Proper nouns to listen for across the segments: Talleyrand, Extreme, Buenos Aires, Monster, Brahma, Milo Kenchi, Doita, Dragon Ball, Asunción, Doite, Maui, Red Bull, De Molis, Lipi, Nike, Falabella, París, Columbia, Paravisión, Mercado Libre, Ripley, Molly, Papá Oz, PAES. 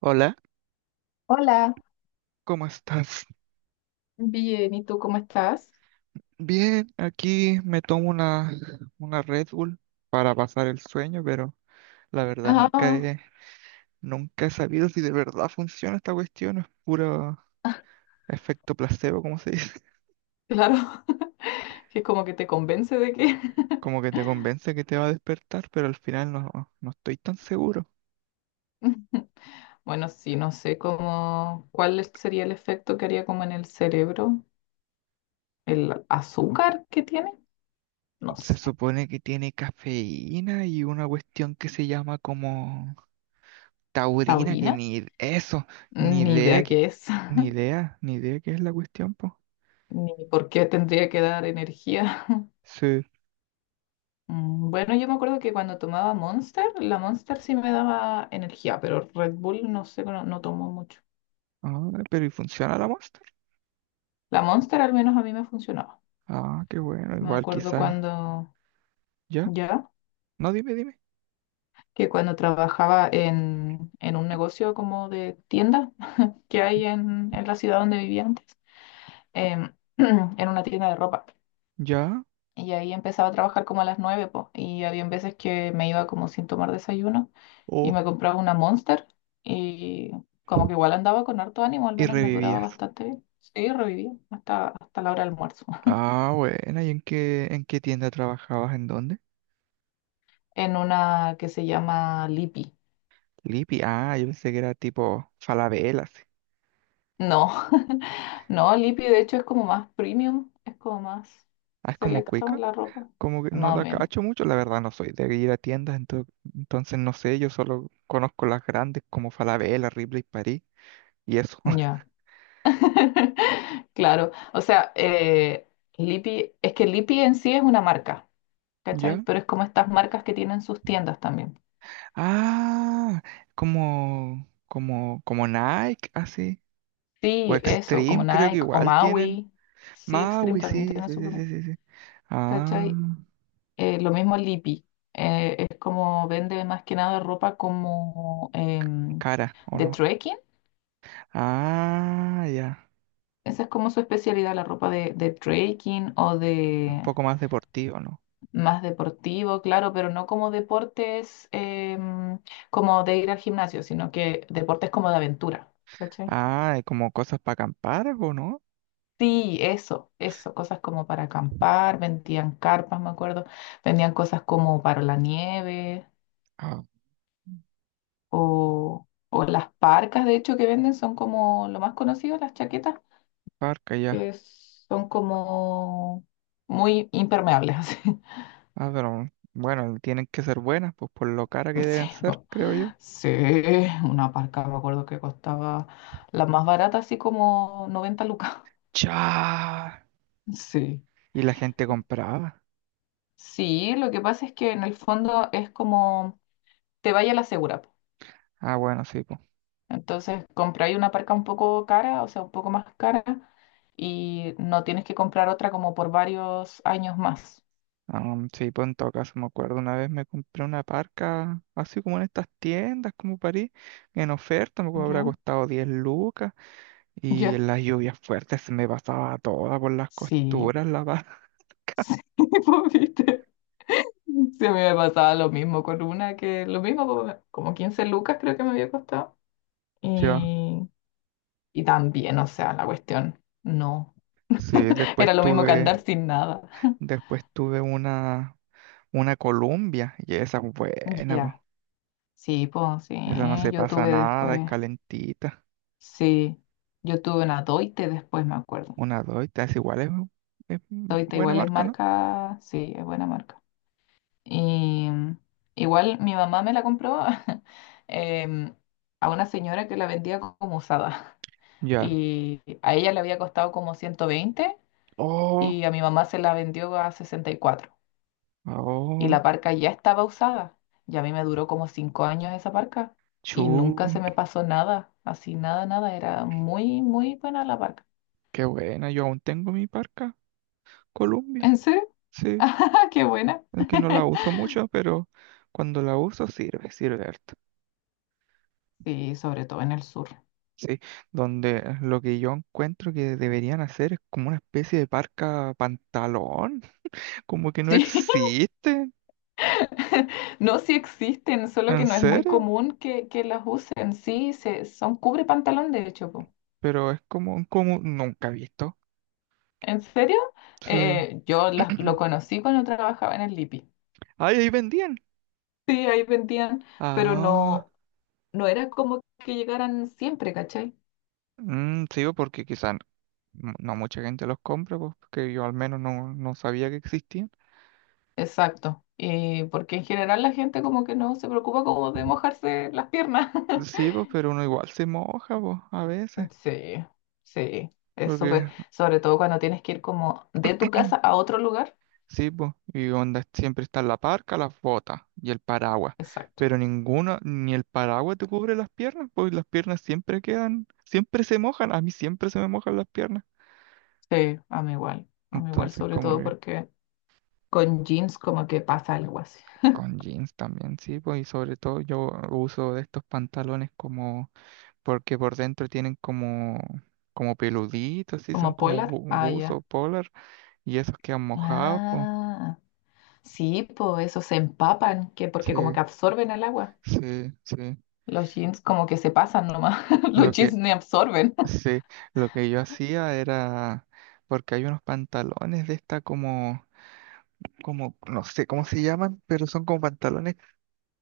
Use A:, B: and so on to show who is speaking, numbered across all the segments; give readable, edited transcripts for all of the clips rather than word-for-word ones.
A: Hola,
B: Hola,
A: ¿cómo estás?
B: bien, ¿y tú cómo estás?
A: Bien, aquí me tomo una Red Bull para pasar el sueño, pero la verdad
B: Ah,
A: nunca he sabido si de verdad funciona esta cuestión. Es puro efecto placebo, como se dice.
B: claro, que como que te convence de que.
A: Como que te convence que te va a despertar, pero al final no estoy tan seguro.
B: Bueno, sí, no sé cómo, sería el efecto que haría como en el cerebro, el azúcar que tiene, no
A: Se
B: sé,
A: supone que tiene cafeína y una cuestión que se llama como taurina, que
B: taurina,
A: ni eso, ni
B: ni
A: idea
B: idea
A: que,
B: qué es.
A: ni idea qué es la cuestión, po.
B: Ni por qué tendría que dar energía.
A: Sí.
B: Bueno, yo me acuerdo que cuando tomaba Monster, la Monster sí me daba energía, pero Red Bull no sé, no tomo mucho.
A: Ah, pero ¿y funciona la Monster?
B: La Monster al menos a mí me funcionaba.
A: Ah, qué bueno,
B: Me
A: igual
B: acuerdo
A: quizás.
B: cuando
A: ¿Ya?
B: ya,
A: No, dime, dime.
B: que cuando trabajaba en un negocio como de tienda que hay en la ciudad donde vivía antes, em, en una tienda de ropa.
A: ¿Ya?
B: Y ahí empezaba a trabajar como a las 9 po, y había veces que me iba como sin tomar desayuno y
A: Oh,
B: me compraba una Monster y como que igual andaba con harto ánimo, al
A: y
B: menos me duraba
A: revivías.
B: bastante bien. Sí, revivía hasta la hora del almuerzo.
A: Ah, bueno, ¿y en qué tienda trabajabas? ¿En dónde?
B: En una que se llama Lipi.
A: Lipi, ah, yo pensé que era tipo Falabella, así.
B: No. No, Lipi de hecho es como más premium, es como más
A: Ah, es como
B: selecto
A: Cuica.
B: la ropa.
A: Como que no
B: Más o
A: la
B: menos.
A: cacho mucho, la verdad no soy de ir a tiendas, entonces no sé, yo solo conozco las grandes como Falabella, Ripley, París y eso.
B: Ya. Claro. O sea, Lipi, es que Lipi en sí es una marca, ¿cachai?
A: ¿Ya?
B: Pero es como estas marcas que tienen sus tiendas también.
A: Ah, como Nike, así. O
B: Sí, eso, como
A: Extreme, creo que
B: Nike o
A: igual tienen.
B: Maui. Sí, Extreme
A: Maui,
B: también
A: sí,
B: tiene
A: sí,
B: su
A: sí, sí,
B: propia.
A: sí, sí. Ah,
B: ¿Cachai? Lo mismo Lipi. Es como vende más que nada ropa como
A: cara, ¿o
B: de
A: no?
B: trekking.
A: Ah, ya.
B: Esa es como su especialidad, la ropa de trekking o
A: Un
B: de
A: poco más deportivo, ¿no?
B: más deportivo, claro, pero no como deportes como de ir al gimnasio, sino que deportes como de aventura. ¿Cachai?
A: Ah, ¿y como cosas para acampar, o no?
B: Sí, eso, cosas como para acampar, vendían carpas, me acuerdo, vendían cosas como para la nieve
A: Ah,
B: o las parcas, de hecho, que venden son como lo más conocido, las chaquetas,
A: parca, ya.
B: que son como muy impermeables, así.
A: Ah, pero bueno, tienen que ser buenas, pues por lo cara que
B: Sí,
A: deben ser, creo yo.
B: sí, una parca, me acuerdo que costaba la más barata, así como 90 lucas.
A: ¡Chá!
B: Sí,
A: Y la gente compraba.
B: sí, lo que pasa es que en el fondo es como te vaya la segura, po.
A: Ah, bueno, sí, pues.
B: Entonces compráis una parca un poco cara, o sea, un poco más cara, y no tienes que comprar otra como por varios años más.
A: Sí, pues en todo caso me acuerdo, una vez me compré una parca, así como en estas tiendas como París, en oferta, me acuerdo, habrá
B: ¿Ya?
A: costado 10 lucas y
B: ¿Ya?
A: en las lluvias fuertes se me pasaba toda por las
B: Sí,
A: costuras la parca.
B: sí, pues, viste. Se me pasaba lo mismo con una que, lo mismo, po, como 15 lucas creo que me había costado.
A: Ya,
B: Y Y también, o sea, la cuestión, no.
A: sí,
B: Era lo mismo que andar sin nada.
A: después tuve una Columbia y esa es buena, po.
B: Ya, sí, pues sí,
A: Esa no se
B: yo
A: pasa
B: tuve
A: nada, es
B: después,
A: calentita.
B: sí, yo tuve una Doite después, me acuerdo.
A: Una Doita, es
B: Doite
A: buena
B: igual es
A: marca, ¿no?
B: marca, sí, es buena marca. Y igual mi mamá me la compró em, a una señora que la vendía como usada.
A: Ya.
B: Y a ella le había costado como 120
A: Oh,
B: y a mi mamá se la vendió a 64. Y
A: oh,
B: la parca ya estaba usada. Y a mí me duró como 5 años esa parca y
A: chu.
B: nunca se me pasó nada, así nada, nada. Era muy, muy buena la parca.
A: Qué buena, yo aún tengo mi parca Columbia,
B: ¿En serio?
A: sí,
B: ¡Qué buena!
A: es que no la uso mucho, pero cuando la uso sirve, sirve harto,
B: Sí, sobre todo en el sur.
A: sí, donde lo que yo encuentro que deberían hacer es como una especie de parca pantalón, como que no
B: Sí,
A: existe,
B: no, sí existen, solo que
A: en
B: no es muy
A: serio,
B: común que las usen. Sí, son cubre pantalón, de hecho, po.
A: pero es como, como nunca he visto,
B: ¿En serio?
A: sí.
B: Yo lo conocí cuando trabajaba en el Lipi.
A: Ay, ahí vendían,
B: Sí, ahí vendían, pero
A: ah,
B: no era como que llegaran siempre, ¿cachai?
A: mm, sí, porque quizás no mucha gente los compra, pues, porque yo al menos no, no sabía que existían.
B: Exacto. Y porque en general la gente como que no se preocupa como de mojarse las piernas.
A: Sí, pues, pero uno igual se moja, pues, a veces.
B: Sí, sí. Es
A: Porque,
B: súper, sobre todo cuando tienes que ir como de tu casa a otro lugar.
A: sí, pues, y onda, siempre está la parca, las botas y el paraguas.
B: Exacto.
A: Pero ninguno, ni el paraguas te cubre las piernas, pues las piernas siempre quedan, siempre se mojan. A mí siempre se me mojan las piernas.
B: Sí, a mí igual. A mí igual,
A: Entonces,
B: sobre
A: como
B: todo
A: que
B: porque con jeans como que pasa algo así.
A: con jeans también, sí, pues, y sobre todo yo uso de estos pantalones como, porque por dentro tienen como, como peluditos, sí, son
B: Como
A: como
B: polar,
A: bu
B: ah,
A: buzo,
B: ya.
A: polar, y esos quedan mojados, pues.
B: Ah, sí, pues esos se empapan, que porque como
A: Sí.
B: que absorben el agua.
A: Sí, sí.
B: Los jeans como que se pasan nomás. Los
A: Lo
B: jeans
A: que,
B: ni absorben.
A: sí, lo que yo hacía era, porque hay unos pantalones de esta como, como, no sé cómo se llaman, pero son como pantalones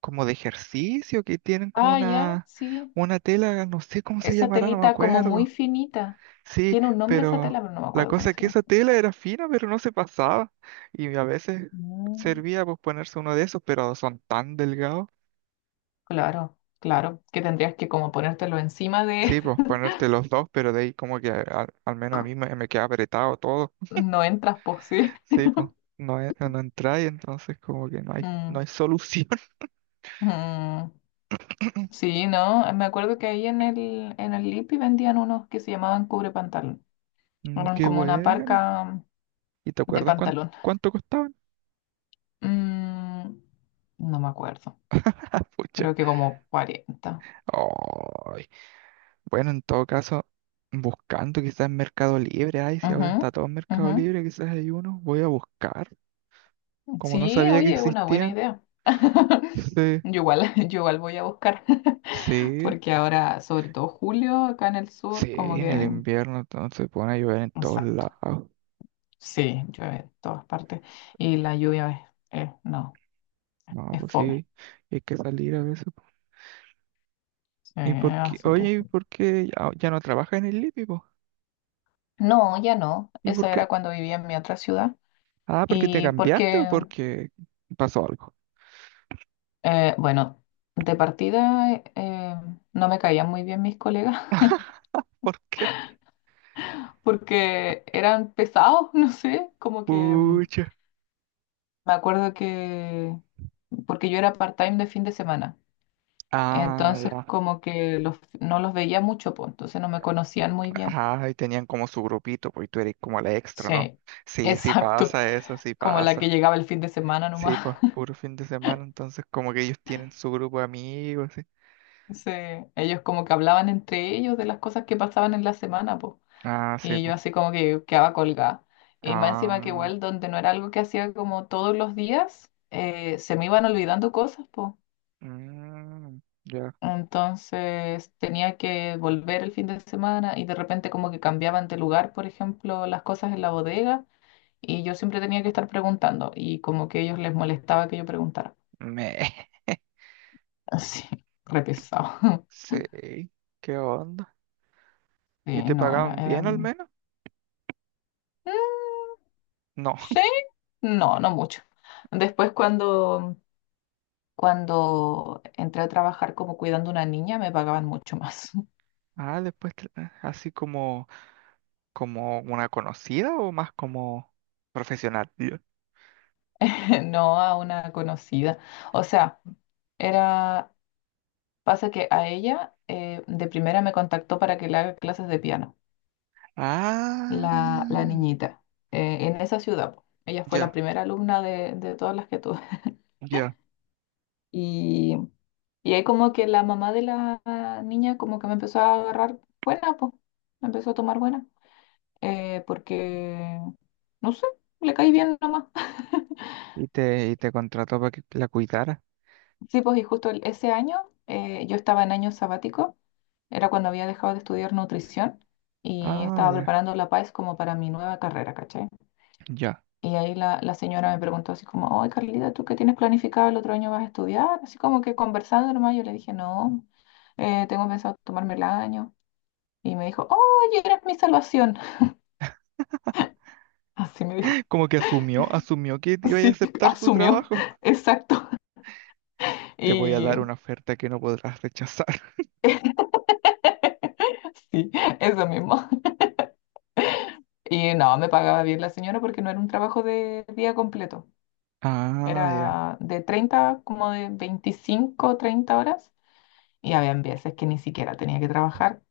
A: como de ejercicio que tienen como
B: Ah, ya, sí.
A: una tela, no sé cómo se
B: Esa
A: llamará, no me
B: telita como muy
A: acuerdo.
B: finita.
A: Sí,
B: Tiene un nombre esa tela,
A: pero
B: pero no me
A: la
B: acuerdo
A: cosa
B: cómo
A: es
B: se
A: que
B: llama.
A: esa tela era fina, pero no se pasaba. Y a veces
B: Mm,
A: servía pues ponerse uno de esos, pero son tan delgados.
B: claro, claro, que tendrías que como ponértelo encima de.
A: Sí, pues ponerte los dos, pero de ahí como que al menos a mí me queda apretado todo.
B: No entras, pues sí.
A: Sí, pues no, no entráis, entonces como que no hay, no
B: Mm,
A: hay solución.
B: mm. Sí, no, me acuerdo que ahí en el Lipi vendían unos que se llamaban cubre pantalón.
A: Mm,
B: Eran
A: qué
B: como una
A: bueno.
B: parca
A: ¿Y te
B: de
A: acuerdas cuánto,
B: pantalón.
A: cuánto costaban?
B: Mm, no me acuerdo.
A: Ah, pucha.
B: Creo que como 40.
A: Ay. Bueno, en todo caso, buscando quizás en Mercado Libre. Ay, si ahora
B: Ujú,
A: está todo en Mercado
B: ujú.
A: Libre, quizás hay uno. Voy a buscar. Como no
B: Sí,
A: sabía que
B: oye, una buena
A: existían.
B: idea.
A: Sí,
B: Yo igual voy a buscar,
A: sí,
B: porque ahora, sobre todo julio, acá en el sur, como
A: sí, en el
B: que.
A: invierno entonces se pone a llover en todos
B: Exacto.
A: lados.
B: Sí, llueve en todas partes y la lluvia no,
A: No,
B: es
A: pues
B: fome.
A: sí, hay que salir a veces, po.
B: Sí,
A: ¿Y por qué?
B: así que.
A: Oye, ¿y por qué ya no trabajas en el Lipi, po?
B: No, ya no.
A: ¿Y
B: Eso
A: por qué?
B: era cuando vivía en mi otra ciudad.
A: Ah, ¿porque te
B: Y
A: cambiaste o
B: porque,
A: porque pasó algo?
B: bueno, de partida no me caían muy bien mis colegas
A: ¿Por qué?
B: porque eran pesados, no sé, como que.
A: Pucha.
B: Me acuerdo que, porque yo era part-time de fin de semana,
A: Ah,
B: entonces
A: ya.
B: como que no los veía mucho, pues, entonces no me conocían muy bien.
A: Ah, y tenían como su grupito, pues, y tú eres como la extra, ¿no?
B: Sí,
A: Sí, sí
B: exacto,
A: pasa eso, sí
B: como la que
A: pasa.
B: llegaba el fin de semana
A: Sí,
B: nomás.
A: pues, puro fin de semana, entonces como que ellos tienen su grupo de amigos, sí.
B: Sí, ellos como que hablaban entre ellos de las cosas que pasaban en la semana, pues,
A: Ah, sí,
B: y yo
A: pues.
B: así como que quedaba colgada. Y más encima que
A: Ah,
B: igual, donde no era algo que hacía como todos los días, se me iban olvidando cosas, pues.
A: mm, ya.
B: Entonces tenía que volver el fin de semana y de repente como que cambiaban de lugar, por ejemplo, las cosas en la bodega y yo siempre tenía que estar preguntando y como que a ellos les molestaba que yo preguntara.
A: Me.
B: Así, re pesado.
A: Sí, ¿qué onda? ¿Y
B: Sí,
A: te
B: no,
A: pagaban bien al
B: eran.
A: menos?
B: "Mm,
A: No.
B: Sí, no, no mucho. Después cuando entré a trabajar como cuidando a una niña me pagaban mucho más,
A: Ah, después, así como, como una conocida o más como profesional. Ya.
B: no a una conocida. O sea, era Pasa que a ella de primera me contactó para que le haga clases de piano,
A: Ah,
B: la niñita, en esa ciudad, po. Ella fue la
A: ya,
B: primera alumna de todas las que tuve.
A: ya.
B: Y, y ahí como que la mamá de la niña como que me empezó a agarrar buena, pues, me empezó a tomar buena, porque, no sé, le caí bien nomás.
A: Y y te contrató para que la cuidara.
B: Sí, pues y justo ese año yo estaba en año sabático, era cuando había dejado de estudiar nutrición y
A: Ah,
B: estaba
A: ya,
B: preparando la PAES como para mi nueva carrera, ¿cachai?
A: ya.
B: Y ahí la señora me preguntó así como, oye Carlita, ¿tú qué tienes planificado el otro año vas a estudiar? Así como que conversando nomás, yo le dije, no, tengo pensado tomarme el año. Y me dijo, oye, eres mi salvación. Así me dijo.
A: Como que asumió que te iba a
B: Sí,
A: aceptar su
B: asumió,
A: trabajo.
B: exacto.
A: Te voy a
B: Y
A: dar una oferta que no podrás rechazar.
B: sí, eso mismo. Y no, me pagaba bien la señora porque no era un trabajo de día completo.
A: Ah, ya.
B: Era de 25-30 horas. Y había veces que ni siquiera tenía que trabajar.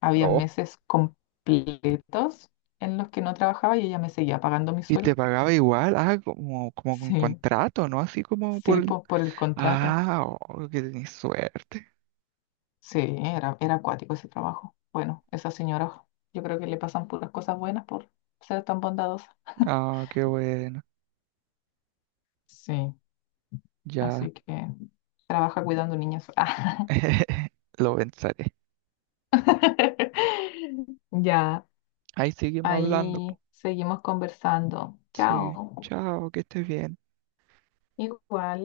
B: Había
A: Oh.
B: meses completos en los que no trabajaba y ella me seguía pagando mi
A: Y te
B: sueldo.
A: pagaba igual, ah, como, como con
B: Sí,
A: contrato, ¿no? Así como por
B: sí,
A: el...
B: pues por el contrato.
A: Ah, oh, que tenés suerte.
B: Sí, era acuático ese trabajo. Bueno, esa señora, yo creo que le pasan puras cosas buenas por ser tan bondadosa.
A: Ah, qué bueno.
B: Sí,
A: Ya,
B: así que trabaja cuidando niños. Ah.
A: lo pensaré.
B: Ya,
A: Ahí seguimos hablando, po.
B: ahí seguimos conversando.
A: Sí.
B: Chao.
A: Chao, que estés bien.
B: Igual.